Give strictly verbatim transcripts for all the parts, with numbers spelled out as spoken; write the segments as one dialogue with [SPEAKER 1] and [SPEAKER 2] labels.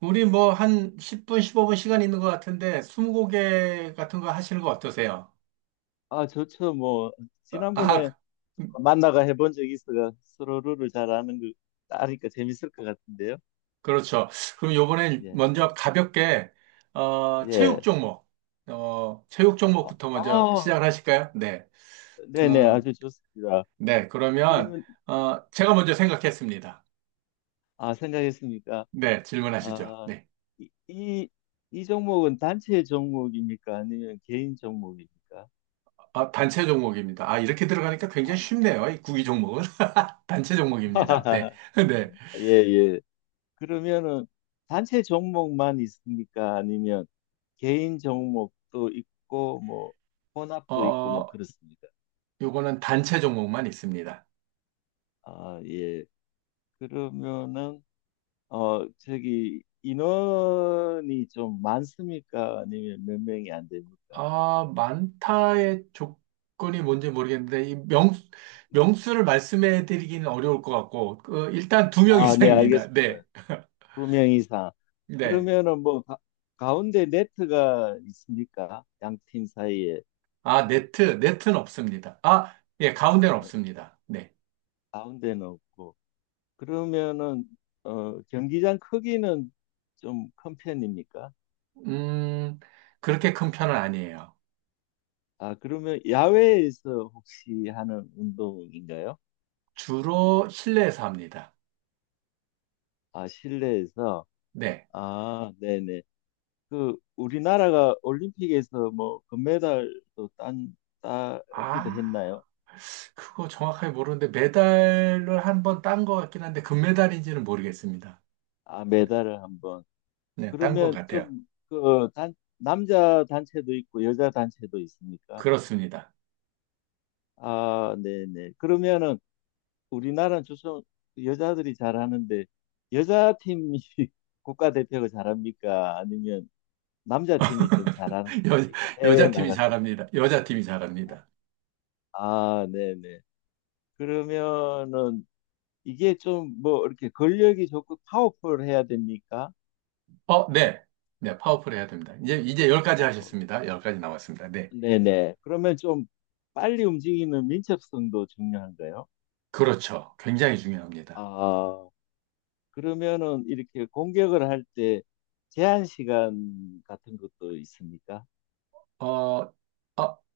[SPEAKER 1] 우리 뭐 한 십 분, 십오 분 시간 있는 것 같은데 스무고개 같은 거 하시는 거 어떠세요?
[SPEAKER 2] 아, 좋죠. 뭐,
[SPEAKER 1] 아,
[SPEAKER 2] 지난번에
[SPEAKER 1] 그- 음,
[SPEAKER 2] 만나가 해본 적이 있어가 서로를 잘 아는 거, 아니까 재밌을 것 같은데요.
[SPEAKER 1] 그렇죠. 그럼 요번엔
[SPEAKER 2] 예,
[SPEAKER 1] 먼저 가볍게 어, 체육
[SPEAKER 2] 예.
[SPEAKER 1] 종목, 어, 체육
[SPEAKER 2] 아,
[SPEAKER 1] 종목부터 먼저
[SPEAKER 2] 아,
[SPEAKER 1] 시작을 하실까요? 네.
[SPEAKER 2] 네네,
[SPEAKER 1] 음,
[SPEAKER 2] 아주 좋습니다.
[SPEAKER 1] 네. 그러면
[SPEAKER 2] 그러면,
[SPEAKER 1] 어, 제가 먼저 생각했습니다.
[SPEAKER 2] 아, 생각했습니까?
[SPEAKER 1] 네, 질문하시죠.
[SPEAKER 2] 아,
[SPEAKER 1] 네.
[SPEAKER 2] 이, 이, 이 종목은 단체 종목입니까? 아니면 개인 종목입니까?
[SPEAKER 1] 아, 단체 종목입니다. 아, 이렇게 들어가니까 굉장히 쉽네요. 이 구기 종목은 단체 종목입니다. 네. 네.
[SPEAKER 2] 예, 예. 그러면은 단체 종목만 있습니까? 아니면 개인 종목도 있고 뭐 혼합도 있고 뭐
[SPEAKER 1] 어,
[SPEAKER 2] 그렇습니다.
[SPEAKER 1] 요거는 단체 종목만 있습니다.
[SPEAKER 2] 아, 예. 그러면은 어 저기 인원이 좀 많습니까? 아니면 몇 명이 안 됩니까?
[SPEAKER 1] 아, 많다의 조건이 뭔지 모르겠는데, 이 명, 명수를 말씀해 드리기는 어려울 것 같고, 그, 일단 두 명
[SPEAKER 2] 아, 네,
[SPEAKER 1] 이상입니다. 네,
[SPEAKER 2] 알겠습니다. 두 명 이상.
[SPEAKER 1] 네.
[SPEAKER 2] 그러면은 뭐 가, 가운데 네트가 있습니까? 양팀 사이에.
[SPEAKER 1] 아, 네트, 네트는 없습니다. 아, 예, 가운데는
[SPEAKER 2] 아,
[SPEAKER 1] 없습니다. 네.
[SPEAKER 2] 가운데는 없고. 그러면은 어, 경기장 크기는 좀 큰 편입니까?
[SPEAKER 1] 음, 그렇게 큰 편은 아니에요.
[SPEAKER 2] 아, 그러면 야외에서 혹시 하는 운동인가요?
[SPEAKER 1] 주로 실내에서 합니다.
[SPEAKER 2] 아, 실내에서.
[SPEAKER 1] 네.
[SPEAKER 2] 아, 네네. 그 우리나라가 올림픽에서 뭐 금메달도 딴 따기도
[SPEAKER 1] 아,
[SPEAKER 2] 했나요?
[SPEAKER 1] 그거 정확하게 모르는데, 메달을 한 번 딴 것 같긴 한데, 금메달인지는 모르겠습니다.
[SPEAKER 2] 아, 메달을 한번.
[SPEAKER 1] 네, 딴 것
[SPEAKER 2] 그러면
[SPEAKER 1] 같아요.
[SPEAKER 2] 좀그 단, 남자 단체도 있고 여자 단체도 있습니까?
[SPEAKER 1] 그렇습니다.
[SPEAKER 2] 아, 네네. 그러면은 우리나라는 주로 여자들이 잘하는데 여자 팀이 국가대표가 잘합니까? 아니면 남자 팀이 좀 잘하는 편입니까?
[SPEAKER 1] 여,
[SPEAKER 2] 해외에
[SPEAKER 1] 여자 팀이
[SPEAKER 2] 나갔을 때.
[SPEAKER 1] 잘합니다. 여자 팀이 잘합니다.
[SPEAKER 2] 아, 네네. 그러면은 이게 좀 뭐 이렇게 근력이 좋고 파워풀해야 됩니까?
[SPEAKER 1] 어, 네. 네, 파워풀 해야 됩니다. 이제, 이제 열 가지
[SPEAKER 2] 파워풀.
[SPEAKER 1] 하셨습니다. 열 가지 남았습니다. 네.
[SPEAKER 2] 네네. 그러면 좀 빨리 움직이는 민첩성도 중요한가요?
[SPEAKER 1] 그렇죠. 굉장히 중요합니다.
[SPEAKER 2] 아, 그러면은 이렇게 공격을 할 때 제한 시간 같은 것도 있습니까?
[SPEAKER 1] 어, 어,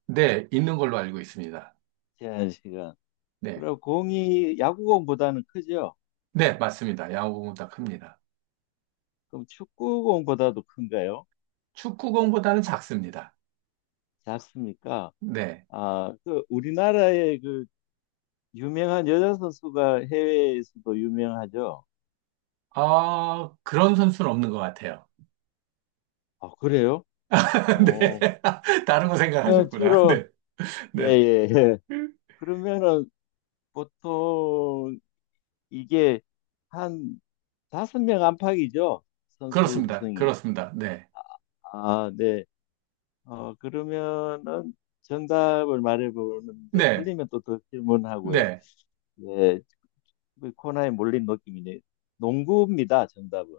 [SPEAKER 1] 네. 있는 걸로 알고 있습니다.
[SPEAKER 2] 제한 시간.
[SPEAKER 1] 네.
[SPEAKER 2] 그럼 공이 야구공보다는 크죠?
[SPEAKER 1] 네, 맞습니다. 야구공보다 큽니다.
[SPEAKER 2] 그럼 축구공보다도 큰가요?
[SPEAKER 1] 축구공보다는 작습니다.
[SPEAKER 2] 작습니까?
[SPEAKER 1] 네.
[SPEAKER 2] 아, 그 우리나라의 그 유명한 여자 선수가 해외에서도 유명하죠?
[SPEAKER 1] 아, 그런 선수는 없는 것 같아요.
[SPEAKER 2] 아, 그래요? 어,
[SPEAKER 1] 네. 다른 거
[SPEAKER 2] 그러면
[SPEAKER 1] 생각하셨구나.
[SPEAKER 2] 주로
[SPEAKER 1] 네.
[SPEAKER 2] 예,
[SPEAKER 1] 네.
[SPEAKER 2] 예, 예. 그러면은 보통 이게 한 다섯 명 안팎이죠? 선수
[SPEAKER 1] 그렇습니다.
[SPEAKER 2] 구성이.
[SPEAKER 1] 그렇습니다. 네.
[SPEAKER 2] 아, 네. 어, 그러면은 정답을 말해보는데
[SPEAKER 1] 네.
[SPEAKER 2] 틀리면 또 더 질문하고요.
[SPEAKER 1] 네.
[SPEAKER 2] 네, 그 코너에 몰린 느낌이네. 농구입니다, 정답은.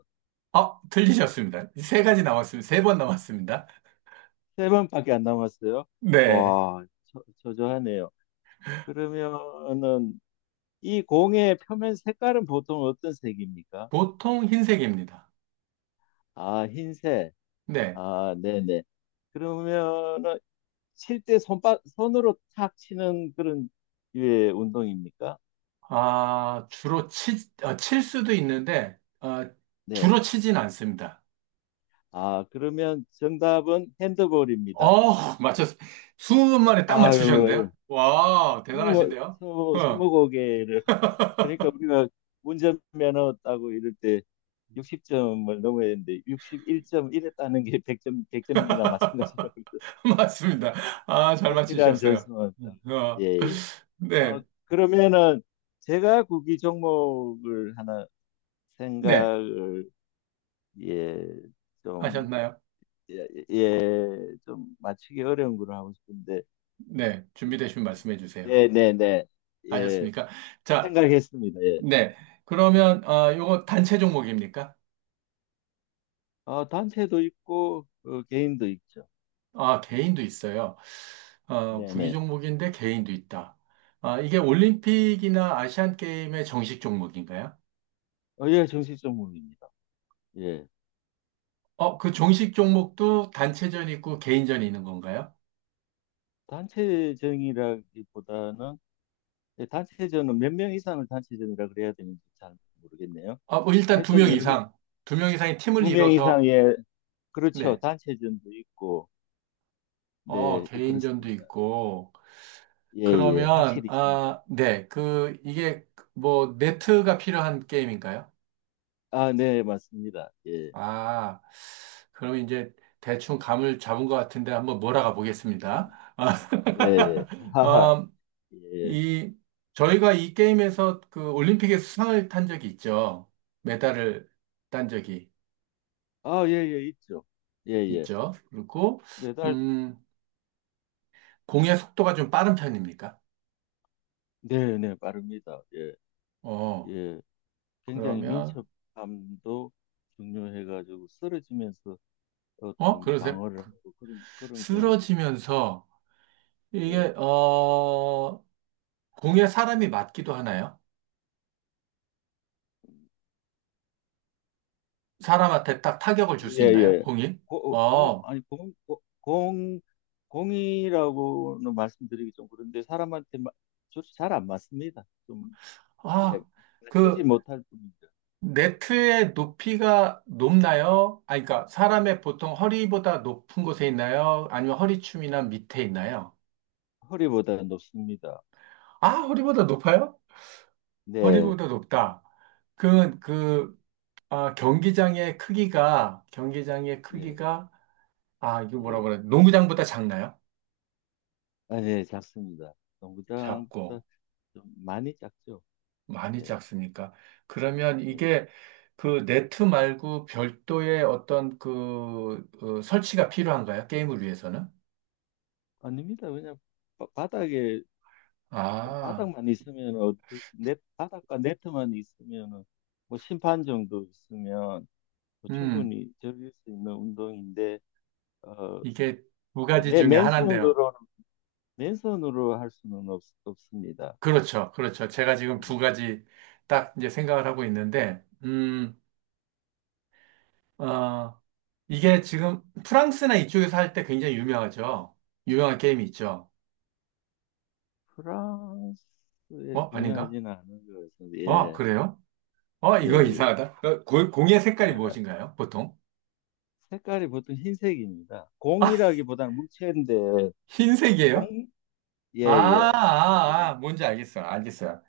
[SPEAKER 1] 아, 틀리셨습니다. 세 가지 남았습니다. 세 번 남았습니다.
[SPEAKER 2] 세 번밖에 안 남았어요.
[SPEAKER 1] 네.
[SPEAKER 2] 와, 저, 저조하네요. 그러면은 이 공의 표면 색깔은 보통 어떤 색입니까?
[SPEAKER 1] 보통 흰색입니다.
[SPEAKER 2] 아, 흰색.
[SPEAKER 1] 네.
[SPEAKER 2] 아, 네네. 그러면은 칠 때 손바, 손으로 탁 치는 그런 류의 운동입니까?
[SPEAKER 1] 아, 주로 치, 아, 칠 수도 있는데, 아,
[SPEAKER 2] 네.
[SPEAKER 1] 주로 치진 않습니다.
[SPEAKER 2] 아, 그러면 정답은 핸드볼입니다.
[SPEAKER 1] 어, 맞췄, 이십 분 만에 딱
[SPEAKER 2] 아유,
[SPEAKER 1] 맞추셨는데요?
[SPEAKER 2] 아유.
[SPEAKER 1] 와,
[SPEAKER 2] 스무,
[SPEAKER 1] 대단하신데요?
[SPEAKER 2] 스무,
[SPEAKER 1] 어,
[SPEAKER 2] 스무 고개를 그러니까 우리가 운전면허 따고 이럴 때 육십 점을 넘어야 되는데 육 일이에 따는 게 백 점, 백 점이나 마찬가지라고
[SPEAKER 1] 맞습니다. 아, 잘
[SPEAKER 2] 꼭 필요한
[SPEAKER 1] 맞추셨어요.
[SPEAKER 2] 점수만 따. 예,
[SPEAKER 1] 어,
[SPEAKER 2] 예.
[SPEAKER 1] 네.
[SPEAKER 2] 어, 그러면은 제가 구기 종목을 하나
[SPEAKER 1] 네.
[SPEAKER 2] 생각을 예, 좀
[SPEAKER 1] 하셨나요?
[SPEAKER 2] 예, 예, 좀 맞추기 어려운 걸로 하고 싶은데
[SPEAKER 1] 네. 준비되시면 말씀해 주세요.
[SPEAKER 2] 네, 네, 네. 예.
[SPEAKER 1] 하셨습니까? 자.
[SPEAKER 2] 생각했습니다. 예.
[SPEAKER 1] 네. 그러면 어, 요거 단체 종목입니까?
[SPEAKER 2] 어, 단체도 있고 어, 개인도 있죠.
[SPEAKER 1] 아, 개인도 있어요. 어,
[SPEAKER 2] 네,
[SPEAKER 1] 구기
[SPEAKER 2] 네.
[SPEAKER 1] 종목인데 개인도 있다. 아, 이게 올림픽이나 아시안 게임의 정식 종목인가요?
[SPEAKER 2] 어, 예, 정식 전문입니다. 예.
[SPEAKER 1] 어, 그 정식 종목도 단체전 있고 개인전이 있는 건가요?
[SPEAKER 2] 단체전이라기보다는, 예, 단체전은 몇 명 이상을 단체전이라 그래야 되는지 잘 모르겠네요.
[SPEAKER 1] 아, 뭐 일단 두
[SPEAKER 2] 하여튼,
[SPEAKER 1] 명
[SPEAKER 2] 여러, 명,
[SPEAKER 1] 이상, 두 명 이상의 팀을
[SPEAKER 2] 두 명
[SPEAKER 1] 이뤄서
[SPEAKER 2] 이상의, 그렇죠.
[SPEAKER 1] 네.
[SPEAKER 2] 단체전도 있고,
[SPEAKER 1] 어,
[SPEAKER 2] 네, 예,
[SPEAKER 1] 개인전도
[SPEAKER 2] 그렇습니다.
[SPEAKER 1] 있고
[SPEAKER 2] 예, 예,
[SPEAKER 1] 그러면
[SPEAKER 2] 확실히 있습니다.
[SPEAKER 1] 아, 네. 그 이게 뭐 네트가 필요한 게임인가요?
[SPEAKER 2] 아, 네, 맞습니다. 예,
[SPEAKER 1] 아, 그럼 이제 대충 감을 잡은 것 같은데 한번 몰아가 보겠습니다.
[SPEAKER 2] 음, 예, 예.
[SPEAKER 1] 아,
[SPEAKER 2] 하하,
[SPEAKER 1] 어,
[SPEAKER 2] 예. 예.
[SPEAKER 1] 이, 저희가 이 게임에서 그 올림픽에서 수상을 탄 적이 있죠. 메달을 딴 적이
[SPEAKER 2] 아, 예, 예, 있죠. 예, 예.
[SPEAKER 1] 있죠. 그리고,
[SPEAKER 2] 매달,
[SPEAKER 1] 음, 공의 속도가 좀 빠른 편입니까?
[SPEAKER 2] 네, 네, 빠릅니다. 예,
[SPEAKER 1] 어,
[SPEAKER 2] 예. 굉장히
[SPEAKER 1] 그러면,
[SPEAKER 2] 민첩함도 중요해가지고 쓰러지면서
[SPEAKER 1] 어,
[SPEAKER 2] 어떤
[SPEAKER 1] 그러세요?
[SPEAKER 2] 방어를 하고 그런 그런 경우도
[SPEAKER 1] 쓰러지면서
[SPEAKER 2] 예,
[SPEAKER 1] 이게, 어, 공에 사람이 맞기도 하나요? 사람한테 딱 타격을 줄 수
[SPEAKER 2] 예,
[SPEAKER 1] 있나요?
[SPEAKER 2] 예.
[SPEAKER 1] 공이?
[SPEAKER 2] 공
[SPEAKER 1] 어,
[SPEAKER 2] 아니 공, 고- 공, 공이라고는 말씀드리기 좀 그런데 사람한테 잘 안 맞습니다. 좀 예,
[SPEAKER 1] 아,
[SPEAKER 2] 맞추지
[SPEAKER 1] 그
[SPEAKER 2] 못할 뿐이죠.
[SPEAKER 1] 네트의 높이가 높나요? 아, 그러니까 사람의 보통 허리보다 높은 곳에 있나요? 아니면 허리춤이나 밑에 있나요?
[SPEAKER 2] 허리보다 높습니다.
[SPEAKER 1] 아, 허리보다 높아요?
[SPEAKER 2] 네,
[SPEAKER 1] 허리보다 높다. 그, 그, 아, 경기장의 크기가, 경기장의
[SPEAKER 2] 네,
[SPEAKER 1] 크기가, 아, 이거 뭐라
[SPEAKER 2] 예.
[SPEAKER 1] 그래? 농구장보다 작나요?
[SPEAKER 2] 아, 네, 작습니다. 농구장보다
[SPEAKER 1] 작고,
[SPEAKER 2] 좀 많이 작죠.
[SPEAKER 1] 많이
[SPEAKER 2] 네,
[SPEAKER 1] 작습니까? 그러면
[SPEAKER 2] 네
[SPEAKER 1] 이게 그 네트 말고 별도의 어떤 그, 어, 설치가 필요한가요? 게임을 위해서는?
[SPEAKER 2] 아닙니다. 왜냐 바, 바닥에
[SPEAKER 1] 아,
[SPEAKER 2] 바닥만 있으면 어, 네, 바닥과 네트만 있으면은 뭐 심판 정도 있으면 뭐
[SPEAKER 1] 음,
[SPEAKER 2] 충분히 즐길 수 있는 운동인데 어,
[SPEAKER 1] 이게 두
[SPEAKER 2] 예,
[SPEAKER 1] 가지
[SPEAKER 2] 맨-
[SPEAKER 1] 중에 하나인데요.
[SPEAKER 2] 맨손으로는 맨손으로 할 수는 없, 없습니다.
[SPEAKER 1] 그렇죠, 그렇죠. 제가 지금 두
[SPEAKER 2] 네.
[SPEAKER 1] 가지 딱 이제 생각을 하고 있는데, 음, 어, 이게 지금 프랑스나 이쪽에서 할 때 굉장히 유명하죠. 유명한 게임이 있죠.
[SPEAKER 2] 프랑스에서
[SPEAKER 1] 어, 아닌가?
[SPEAKER 2] 유명하지는 않은 것 같습니다.
[SPEAKER 1] 어,
[SPEAKER 2] 예,
[SPEAKER 1] 그래요? 어,
[SPEAKER 2] 예,
[SPEAKER 1] 이거
[SPEAKER 2] 예.
[SPEAKER 1] 이상하다. 어, 고- 공의 색깔이 무엇인가요, 보통?
[SPEAKER 2] 색깔이 보통 흰색입니다.
[SPEAKER 1] 아,
[SPEAKER 2] 공이라기보다는 물체인데
[SPEAKER 1] 흰색이에요?
[SPEAKER 2] 공, 예,
[SPEAKER 1] 아,
[SPEAKER 2] 예.
[SPEAKER 1] 아,
[SPEAKER 2] 흰색이에요.
[SPEAKER 1] 아, 뭔지 알겠어요. 알겠어요.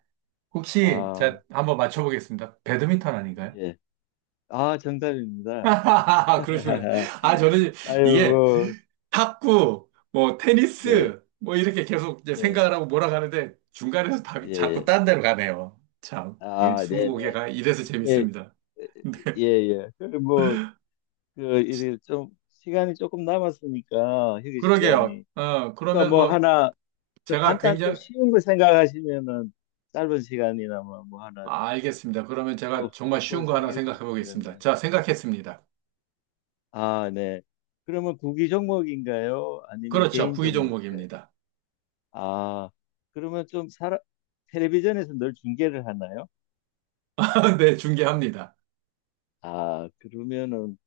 [SPEAKER 1] 혹시
[SPEAKER 2] 아,
[SPEAKER 1] 제가 한번 맞춰보겠습니다. 배드민턴 아닌가요?
[SPEAKER 2] 예. 아, 정답입니다.
[SPEAKER 1] 그러시구나. 아, 저는 이게
[SPEAKER 2] 아이고,
[SPEAKER 1] 탁구, 뭐,
[SPEAKER 2] 네,
[SPEAKER 1] 테니스, 뭐, 이렇게 계속 이제
[SPEAKER 2] 네,
[SPEAKER 1] 생각을 하고 몰아가는데 중간에서 답이 자꾸
[SPEAKER 2] 예,
[SPEAKER 1] 딴 데로 가네요. 참, 이게
[SPEAKER 2] 아, 네, 네,
[SPEAKER 1] 스무고개가 이래서
[SPEAKER 2] 이게
[SPEAKER 1] 재밌습니다. 네,
[SPEAKER 2] 예, 예, 그래 뭐, 그
[SPEAKER 1] 치-
[SPEAKER 2] 이제 좀 시간이 조금 남았으니까 휴게
[SPEAKER 1] 그러게요.
[SPEAKER 2] 시간이,
[SPEAKER 1] 어,
[SPEAKER 2] 그러니까
[SPEAKER 1] 그러면
[SPEAKER 2] 뭐
[SPEAKER 1] 뭐,
[SPEAKER 2] 하나 더
[SPEAKER 1] 제가
[SPEAKER 2] 간단 좀
[SPEAKER 1] 굉장히,
[SPEAKER 2] 쉬운 거 생각하시면은 짧은 시간이나마 뭐 하나
[SPEAKER 1] 아, 알겠습니다. 그러면 제가
[SPEAKER 2] 꼭
[SPEAKER 1] 정말
[SPEAKER 2] 꼭
[SPEAKER 1] 쉬운 거 하나
[SPEAKER 2] 즐길 수
[SPEAKER 1] 생각해
[SPEAKER 2] 있을 것
[SPEAKER 1] 보겠습니다.
[SPEAKER 2] 같네요.
[SPEAKER 1] 자, 생각했습니다.
[SPEAKER 2] 아, 네. 그러면 구기 종목인가요? 아니면
[SPEAKER 1] 그렇죠.
[SPEAKER 2] 개인
[SPEAKER 1] 구기
[SPEAKER 2] 종목인가요?
[SPEAKER 1] 종목입니다.
[SPEAKER 2] 아, 그러면 좀 사람 텔레비전에서 늘 중계를 하나요?
[SPEAKER 1] 네, 중계합니다.
[SPEAKER 2] 아, 그러면은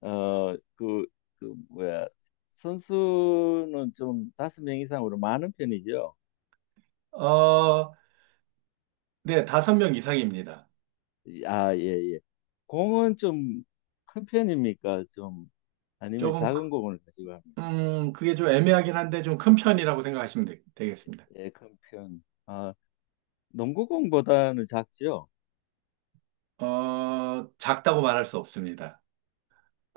[SPEAKER 2] 어, 그, 그 뭐야 선수는 좀 다섯 명 이상으로 많은 편이죠.
[SPEAKER 1] 어, 네, 다섯 명 이상입니다.
[SPEAKER 2] 아, 예, 예. 공은 좀 큰 편입니까? 좀 아니면
[SPEAKER 1] 조금 크-
[SPEAKER 2] 작은 공을 가지고 합니까?
[SPEAKER 1] 음, 그게 좀 애매하긴 한데 좀 큰 편이라고 생각하시면 되, 겠습니다
[SPEAKER 2] 예, 큰 편. 아, 농구공보다는 작죠.
[SPEAKER 1] 어, 작다고 말할 수 없습니다.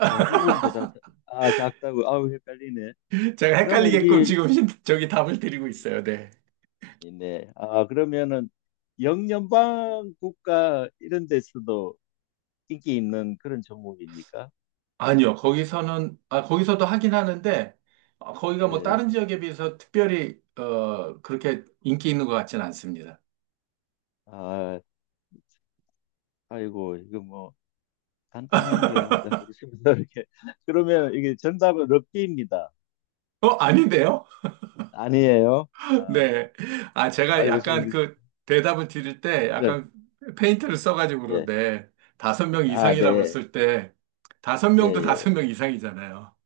[SPEAKER 2] 농구공보다 작- 아, 작다고. 아우, 헷갈리네.
[SPEAKER 1] 제가
[SPEAKER 2] 그러면
[SPEAKER 1] 헷갈리게끔
[SPEAKER 2] 이게
[SPEAKER 1] 지금 신- 저기 답을 드리고 있어요. 네.
[SPEAKER 2] 네. 아, 그러면은 영연방 국가 이런 데서도 인기 있는 그런 종목입니까?
[SPEAKER 1] 아니요, 거기서는, 아, 거기서도 하긴 하는데, 어, 거기가 뭐
[SPEAKER 2] 네.
[SPEAKER 1] 다른 지역에 비해서 특별히, 어, 그렇게 인기 있는 것 같진 않습니다.
[SPEAKER 2] 아, 아이고 이거 뭐 간단한 거 하자 그러시면서 이렇게 그러면 이게 정답은 럭비입니다.
[SPEAKER 1] 어, 아닌데요?
[SPEAKER 2] 아니에요? 아,
[SPEAKER 1] 네. 아, 제가
[SPEAKER 2] 아이고 지금
[SPEAKER 1] 약간 그 대답을 드릴 때
[SPEAKER 2] 스트레스.
[SPEAKER 1] 약간 페인트를 써가지고
[SPEAKER 2] 예.
[SPEAKER 1] 그런데 다섯 명
[SPEAKER 2] 아,
[SPEAKER 1] 이상이라고
[SPEAKER 2] 네.
[SPEAKER 1] 그랬을 때 다섯
[SPEAKER 2] 예,
[SPEAKER 1] 명도 다섯
[SPEAKER 2] 예.
[SPEAKER 1] 명 이상이잖아요.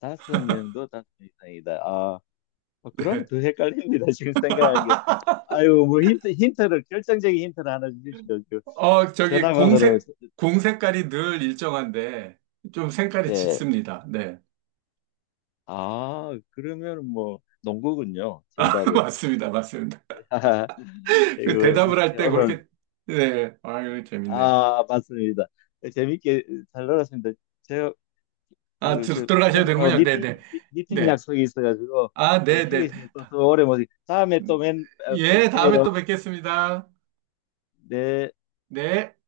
[SPEAKER 2] 다섯 명도 다섯 명 이상이다. 아, 어, 그럼
[SPEAKER 1] 네.
[SPEAKER 2] 더 헷갈립니다. 지금 생각한 게. 아이고 뭐 힌트 힌트를 결정적인 힌트를 하나 주십시오. 그
[SPEAKER 1] 어, 저기
[SPEAKER 2] 전화 받으러
[SPEAKER 1] 공색, 공색깔이 늘 일정한데 좀 색깔이
[SPEAKER 2] 네.
[SPEAKER 1] 짙습니다. 네.
[SPEAKER 2] 아, 그러면 뭐 농구군요.
[SPEAKER 1] 아,
[SPEAKER 2] 정답은.
[SPEAKER 1] 맞습니다. 맞습니다. 그
[SPEAKER 2] 이거
[SPEAKER 1] 대답을 할
[SPEAKER 2] 이렇게
[SPEAKER 1] 때
[SPEAKER 2] 오늘
[SPEAKER 1] 그렇게, 네. 아유, 재밌네.
[SPEAKER 2] 아, 맞습니다. 재밌게 잘 놀았습니다. 제가
[SPEAKER 1] 아,
[SPEAKER 2] 그,
[SPEAKER 1] 들-
[SPEAKER 2] 저
[SPEAKER 1] 들어가셔야
[SPEAKER 2] 부장님하고
[SPEAKER 1] 되는군요. 네네.
[SPEAKER 2] 미팅,
[SPEAKER 1] 네.
[SPEAKER 2] 미-
[SPEAKER 1] 네.
[SPEAKER 2] 미팅
[SPEAKER 1] 네.
[SPEAKER 2] 약속이 있어가지고 어,
[SPEAKER 1] 아, 네네.
[SPEAKER 2] 휴게실에 또, 또 오래 못, 다음에 또 맨, 어,
[SPEAKER 1] 예,
[SPEAKER 2] 뵈-
[SPEAKER 1] 다음에
[SPEAKER 2] 봬요.
[SPEAKER 1] 또 뵙겠습니다.
[SPEAKER 2] 네.
[SPEAKER 1] 네.